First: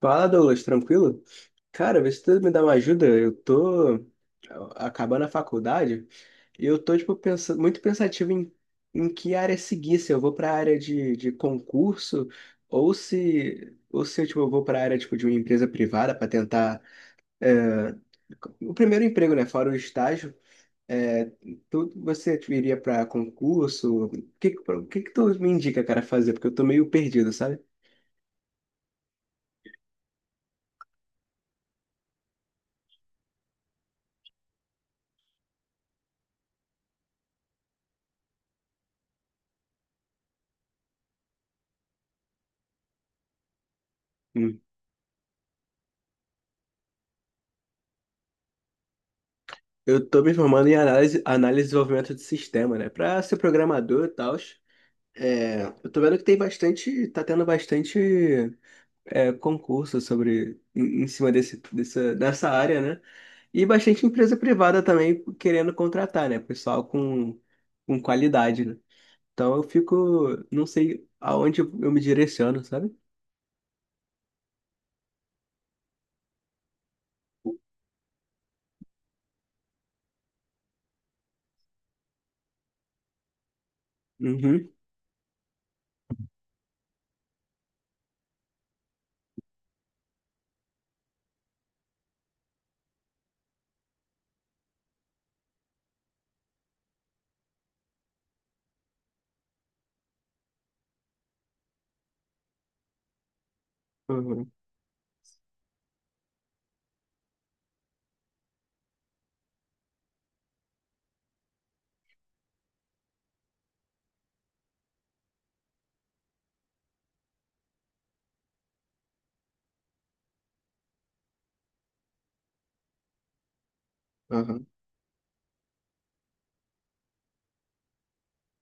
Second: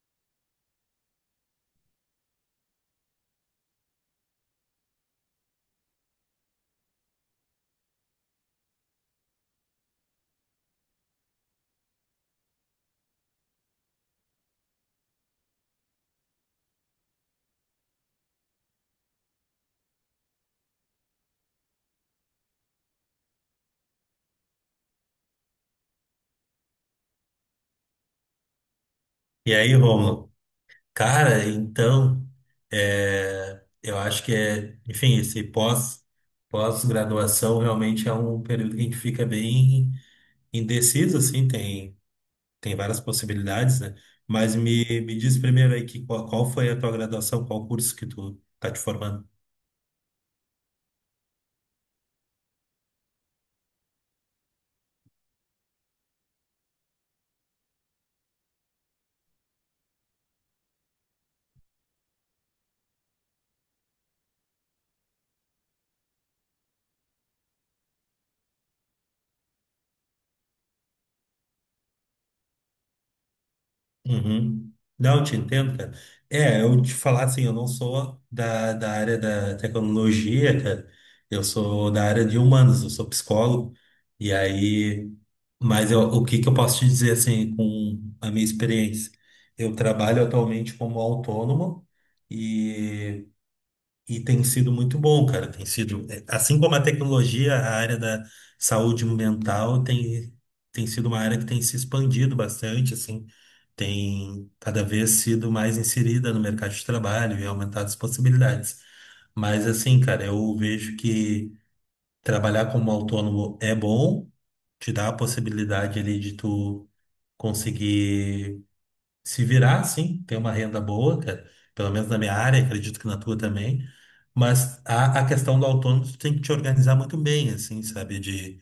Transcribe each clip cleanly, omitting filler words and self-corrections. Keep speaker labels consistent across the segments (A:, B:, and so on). A: Fala, Douglas, tranquilo? Cara, vê se tu me dá uma ajuda. Eu tô acabando a faculdade e eu tô, tipo, pensando, muito pensativo em que área seguir, se eu vou pra área de concurso ou se, tipo, eu vou pra área, tipo, de uma empresa privada pra tentar o primeiro emprego, né? Fora o estágio. É, você tipo, iria pra concurso? O que que tu me indica, cara, fazer? Porque eu tô meio perdido, sabe?
B: E aí, Rômulo? Cara, então, eu acho que esse pós-graduação realmente é um período que a gente fica bem indeciso, assim, tem várias possibilidades, né? Mas
A: Hum.
B: me diz primeiro aí qual foi a tua graduação, qual curso que tu tá te formando?
A: Eu tô me formando em análise, análise e desenvolvimento de sistema, né? Pra ser programador e tal. Eu tô vendo que tem bastante, tá tendo bastante concurso sobre em cima desse, dessa área, né? E bastante empresa privada também querendo contratar, né? Pessoal com qualidade, né? Então eu fico, não sei aonde eu me direciono, sabe?
B: Uhum. Não, eu te entendo, cara. É, eu te falar assim, eu não sou da área da tecnologia, cara. Eu sou da área de humanos, eu sou psicólogo. E
A: Uhum,
B: aí, o que que eu posso te dizer assim, com a minha experiência? Eu trabalho atualmente como autônomo e tem sido muito bom, cara. Tem sido, é, assim como a tecnologia, a área da saúde mental tem sido uma área que tem se expandido bastante, assim,
A: uhum,
B: tem cada vez sido mais inserida no mercado de trabalho e aumentado as possibilidades. Mas, assim, cara, eu vejo que trabalhar como autônomo é bom, te dá a possibilidade ali de tu conseguir se virar, sim, ter uma renda boa, cara. Pelo menos na minha área, acredito que na tua também.
A: uhum.
B: Mas a questão do autônomo, tu tem que te organizar muito bem, assim, sabe? De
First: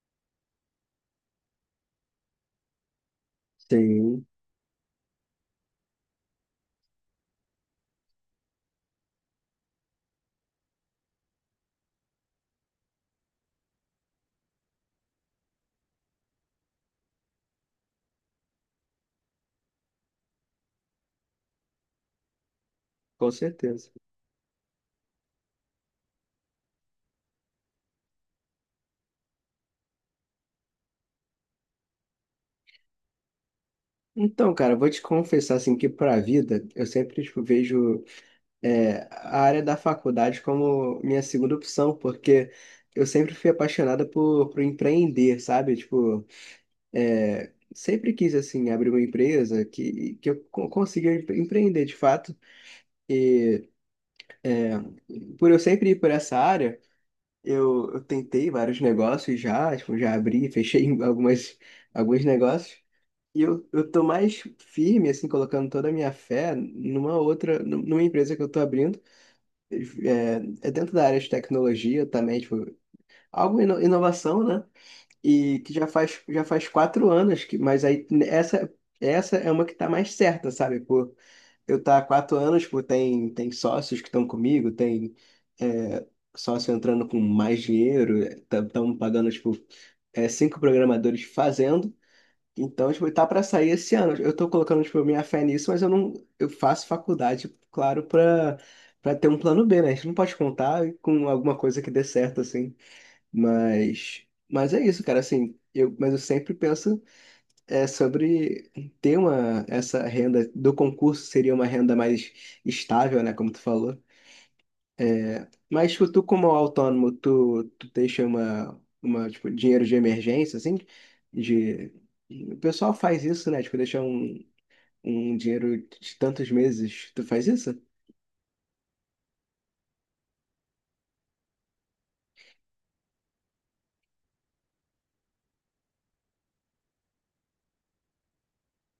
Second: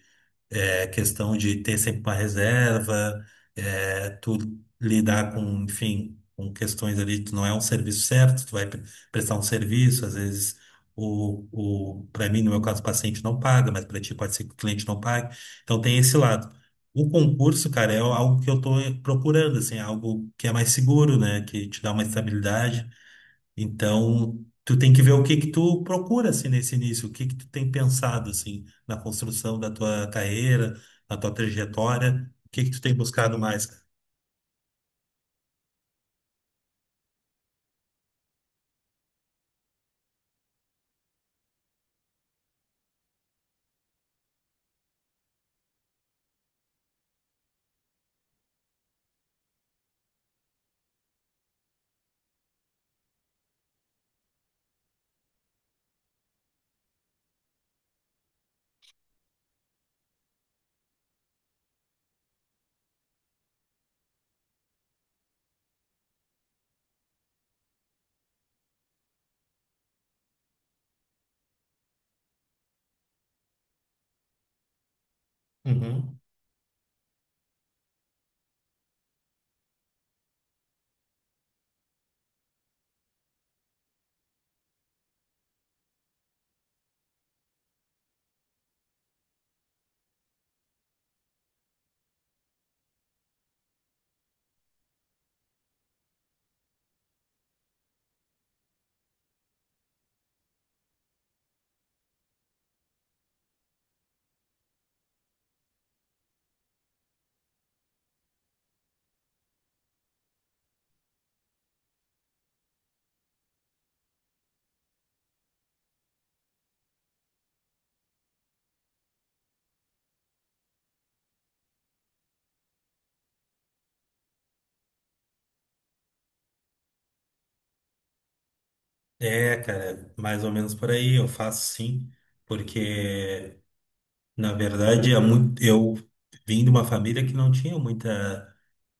B: questão de ter sempre uma reserva,
A: Sim,
B: tu lidar com, enfim, com questões ali, tu não é um serviço certo, prestar um serviço, às vezes para mim, no meu caso, o paciente não paga, mas para ti pode ser que o cliente não pague. Então tem esse lado. O concurso, cara, é algo que eu tô procurando, assim, algo que é mais seguro, né? Que te dá uma estabilidade.
A: com certeza.
B: Então, tu tem que ver o que que tu procura assim nesse início, o que que tu tem pensado assim na construção da tua carreira, na tua trajetória, o que que tu tem buscado mais, cara?
A: Então, cara, eu vou te confessar assim que para a vida eu sempre tipo, vejo a área da faculdade como minha segunda opção, porque eu sempre fui apaixonada por empreender, sabe? Tipo, sempre quis assim abrir uma empresa que eu consiga empreender de fato. E é, por eu sempre ir por essa área, eu tentei vários negócios já, tipo, já abri, fechei algumas, alguns negócios. Eu tô mais firme, assim, colocando toda a minha fé numa outra, numa empresa que eu tô abrindo. É, é dentro da área de tecnologia também, tipo, algo inovação, né? E que
B: Uhum.
A: já faz 4 anos, que, mas aí essa é uma que tá mais certa, sabe? Por eu estar tá há 4 anos, por tem, tem sócios que estão comigo, tem é, sócio entrando com mais dinheiro, estão pagando, tipo, 5 programadores fazendo. Então, tipo, tá para sair esse ano. Eu tô colocando, tipo, minha fé nisso, mas eu não, eu faço faculdade, claro, para ter um plano B, né? A gente não pode contar com alguma coisa que dê certo assim. Mas, mas é isso, cara. Assim, eu, mas eu sempre penso sobre ter uma, essa renda do concurso seria uma renda mais estável, né? Como tu falou. É, mas tipo, como autônomo, tu deixa uma, tipo, dinheiro de emergência, assim, de... O pessoal faz isso, né? Tipo, deixa um, um dinheiro de tantos meses. Tu faz isso?
B: É, cara, mais ou menos por aí, eu faço sim, porque na verdade é muito, eu vim de uma família que não tinha muita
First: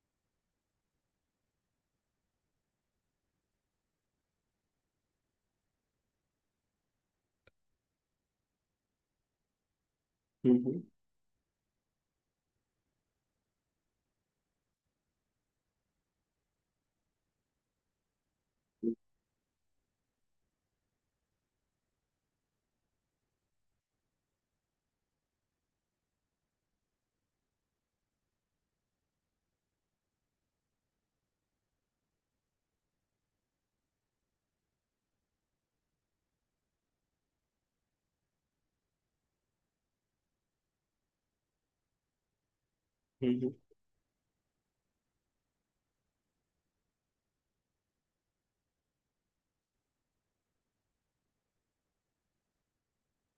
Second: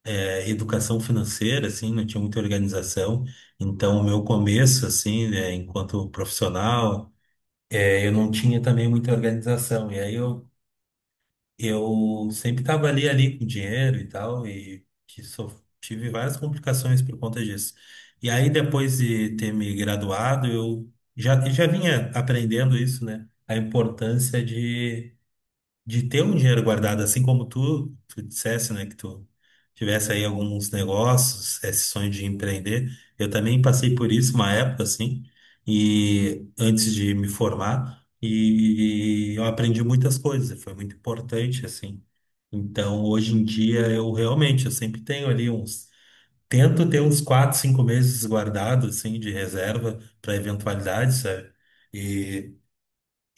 B: educação financeira, assim, não tinha muita organização, então o meu começo, assim, né, enquanto profissional, é, eu não tinha também muita organização, e aí
A: Uhum,
B: eu sempre estava ali com dinheiro e tal, tive várias complicações por conta disso. E aí, depois de ter me graduado, já vinha aprendendo isso, né? A importância de ter um dinheiro guardado, assim como tu dissesse, né, que tu tivesse aí alguns negócios, esse sonho de empreender. Eu também passei por isso uma época, assim, e antes de me formar, e eu aprendi muitas coisas, foi muito importante, assim. Então, hoje em
A: uhum.
B: dia, eu realmente, eu sempre tenho ali uns, tento ter uns 4, 5 meses guardados, assim, de reserva para eventualidades, sabe?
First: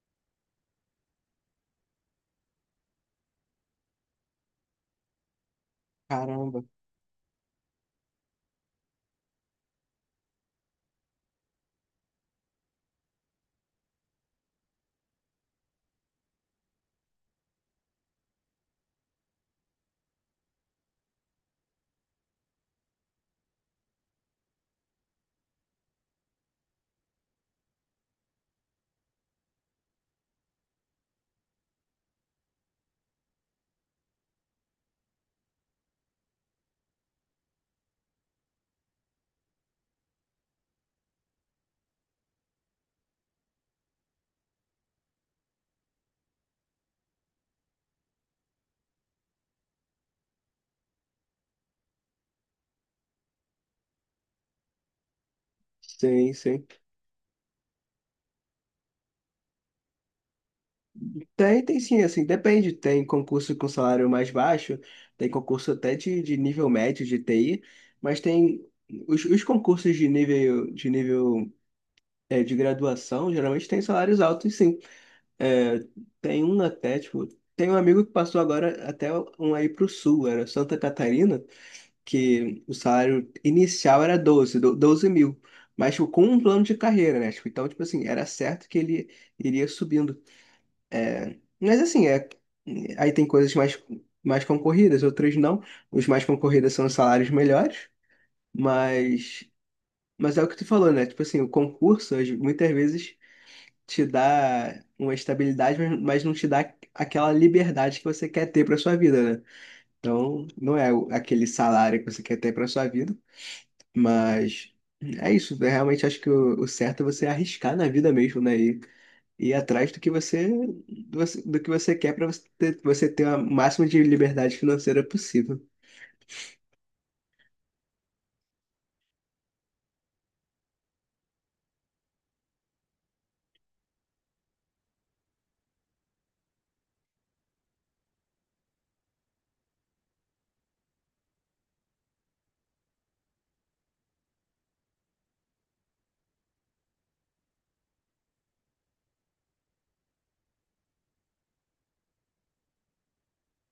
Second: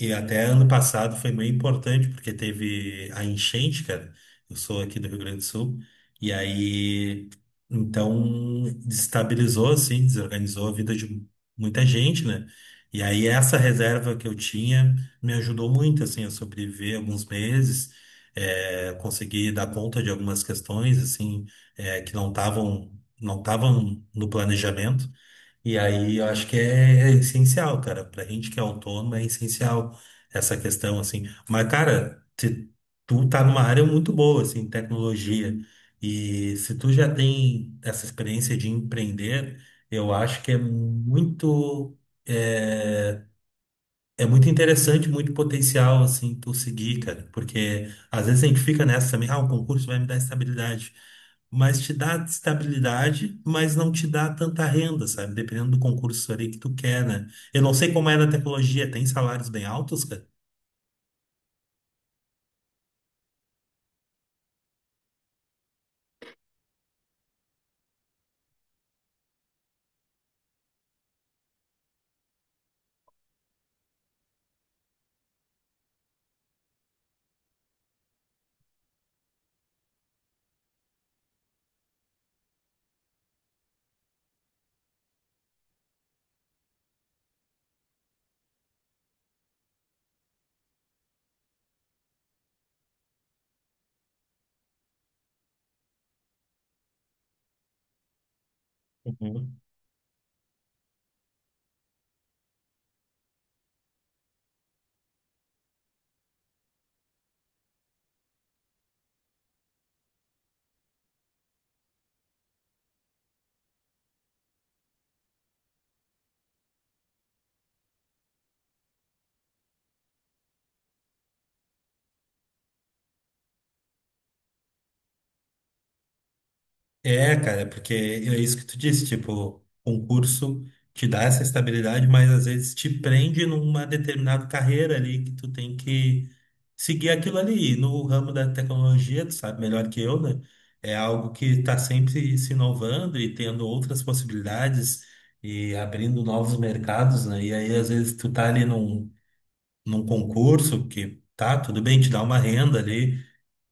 B: E até ano passado foi meio importante, porque teve a enchente, cara. Eu sou aqui do Rio Grande do Sul. E
A: Caramba.
B: aí, então, destabilizou, assim, desorganizou a vida de muita gente, né? E aí, essa reserva que eu tinha me ajudou muito, assim, a sobreviver alguns meses, conseguir dar conta de algumas questões, assim, que não estavam no planejamento. E aí eu acho que é essencial, cara. Pra gente que é autônomo, é essencial essa questão, assim. Mas, cara, se tu tá numa área muito boa, assim, tecnologia. E se tu já tem essa experiência de empreender, eu acho que é muito. Eh, é muito interessante, muito potencial, assim, tu seguir, cara, porque às vezes a gente fica nessa também, ah, o concurso vai me dar estabilidade, mas te dá estabilidade, mas não te dá tanta renda, sabe? Dependendo do concurso
A: Sim,
B: ali que
A: sim.
B: tu quer, né? Eu não sei como é na tecnologia, tem salários bem altos, cara?
A: Tem, tem sim, assim, depende. Tem concurso com salário mais baixo, tem concurso até de nível médio de TI, mas tem os concursos de nível de graduação geralmente tem salários altos, sim. É, tem um até, tipo, tem um amigo que passou agora até um aí pro sul, era Santa Catarina, que o salário inicial era 12 mil. Mas, tipo, com um plano de carreira, né? Tipo, então, tipo assim, era certo que ele iria subindo. É, mas assim, é, aí tem coisas mais, mais concorridas, outras não. Os mais concorridos são os salários melhores, mas,
B: Uhum.
A: mas é o que tu falou, né? Tipo assim, o concurso muitas vezes te dá uma estabilidade, mas não te dá aquela liberdade que você quer ter para sua vida, né? Então, não é aquele salário que você quer ter para sua vida, mas é isso. Eu realmente acho que o certo é você arriscar na vida mesmo, né? E ir atrás do que você do que você quer para você ter a máxima de liberdade financeira possível.
B: É, cara, porque é isso que tu disse, tipo, concurso te dá essa estabilidade, mas às vezes te prende numa determinada carreira ali que tu tem que seguir aquilo ali. E no ramo da tecnologia, tu sabe melhor que eu, né? É algo que tá sempre se inovando e tendo outras possibilidades e abrindo novos mercados, né? E aí às vezes tu tá ali num concurso que tá, tudo bem, te dá uma renda ali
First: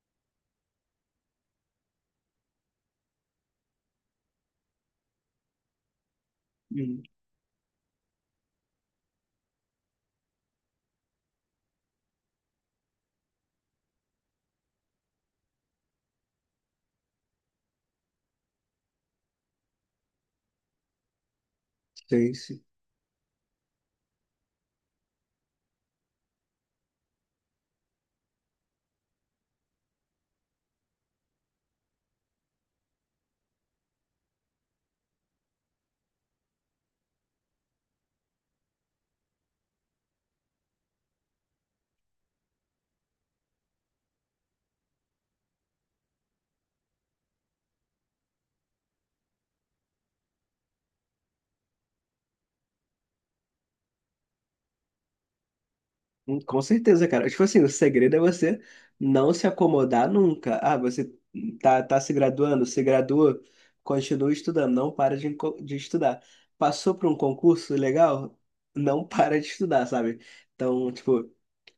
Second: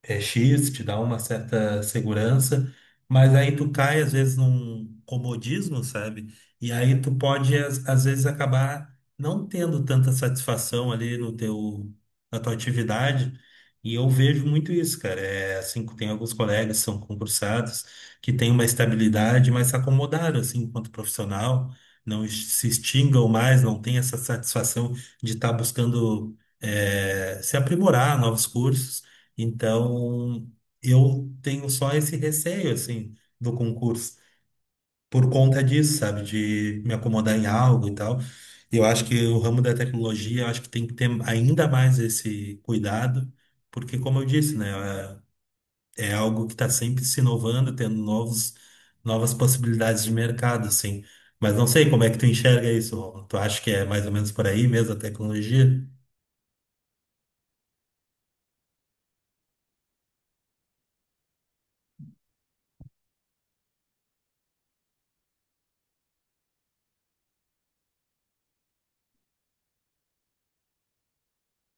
B: é X, te dá uma certa segurança, mas aí tu cai às vezes num comodismo, sabe? E aí
A: Hum.
B: tu pode às vezes acabar não tendo tanta satisfação ali no teu na tua atividade. E eu vejo muito isso, cara. É assim, tem alguns colegas que são concursados que têm uma estabilidade, mas se acomodaram assim enquanto profissional,
A: Sim, sim.
B: se extingam mais, não tem essa satisfação de estar buscando se aprimorar novos cursos. Então, eu tenho só esse receio, assim, do concurso, por conta disso, sabe, de me acomodar em algo e tal. Eu acho que o ramo da tecnologia, eu acho que tem que ter ainda mais esse cuidado, porque, como eu disse, né, é é algo que está sempre se inovando, tendo novas possibilidades de mercado, assim. Mas não sei como é que tu enxerga isso, Romulo. Tu acha que é mais ou menos por aí mesmo a tecnologia?
A: Com certeza, cara. Tipo assim, o segredo é você não se acomodar nunca. Ah, você tá, tá se graduando, se graduou, continua estudando, não para de estudar. Passou por um concurso legal, não para de estudar, sabe? Então, tipo,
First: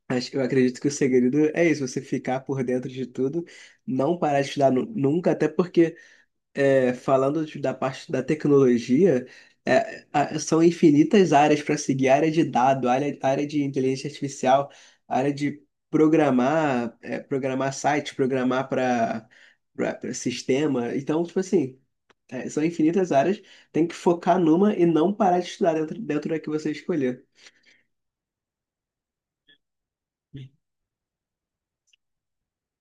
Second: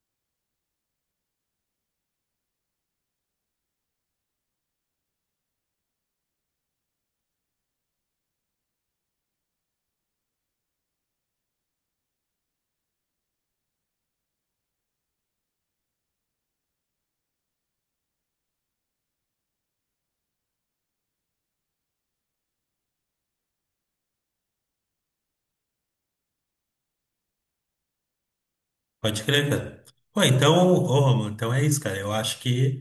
A: acho, eu acredito que o segredo é isso, você ficar por dentro de tudo, não parar de estudar nunca, até porque falando da parte da tecnologia, são infinitas áreas para seguir, área de dado, área de inteligência artificial, área de programar, programar site, programar para sistema. Então, tipo assim, são infinitas áreas, tem que focar numa e não parar de estudar dentro, dentro da que você escolher.
B: Pode crer, cara. Pô, então, ô, Romulo, então é isso, cara. Eu acho que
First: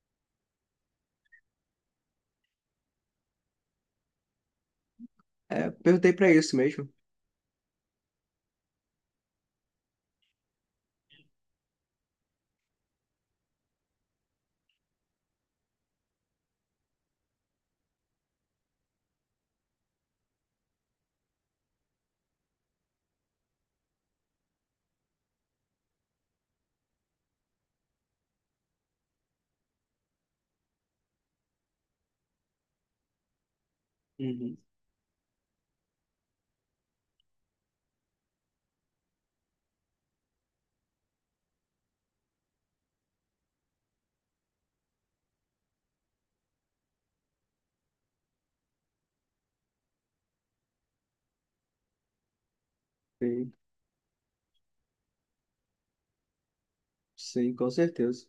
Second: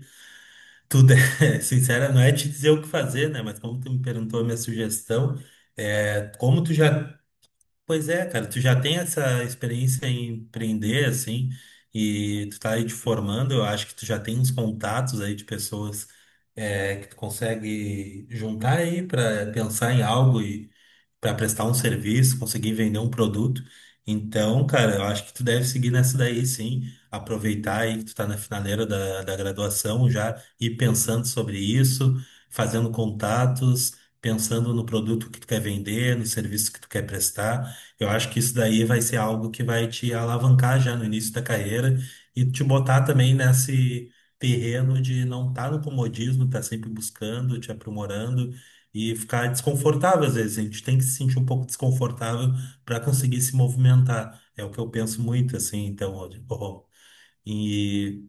B: Tudo é, sincera, não é te dizer o que fazer, né? Mas como tu me perguntou a minha sugestão,
A: É, perguntei para
B: é,
A: isso
B: como tu
A: mesmo.
B: já, pois é, cara, tu já tem essa experiência em empreender, assim, e tu tá aí te formando, eu acho que tu já tem uns contatos aí de pessoas que tu consegue juntar aí para pensar em algo para prestar um serviço, conseguir vender um produto. Então, cara, eu acho que tu deve seguir nessa daí, sim. Aproveitar aí que tu tá na finaleira da graduação já, ir pensando sobre isso, fazendo contatos,
A: Uhum.
B: pensando no produto que tu quer vender, no serviço que tu quer prestar. Eu acho que isso daí vai ser algo que vai te alavancar já no início da carreira e te botar também nesse terreno de não estar no comodismo, estar sempre buscando, te aprimorando e ficar desconfortável às vezes. A gente tem que se sentir um pouco desconfortável para conseguir
A: Sim,
B: se movimentar. É o que eu penso muito, assim, então, ó, ó.
A: sim, com certeza.
B: E,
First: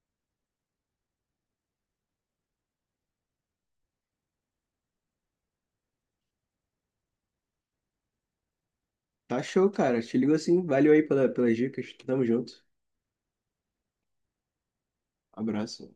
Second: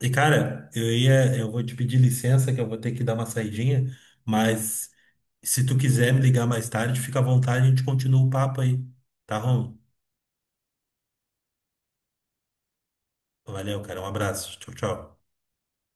B: e cara, eu vou te pedir licença que eu vou ter que dar uma saidinha, mas se tu quiser me ligar mais tarde, fica à vontade, a gente continua o papo aí, tá,
A: Tá show,
B: Ron?
A: cara. Te ligo assim. Valeu aí pela, pelas dicas. Tamo junto.
B: Valeu, cara, um abraço. Tchau, tchau.
A: Abraço.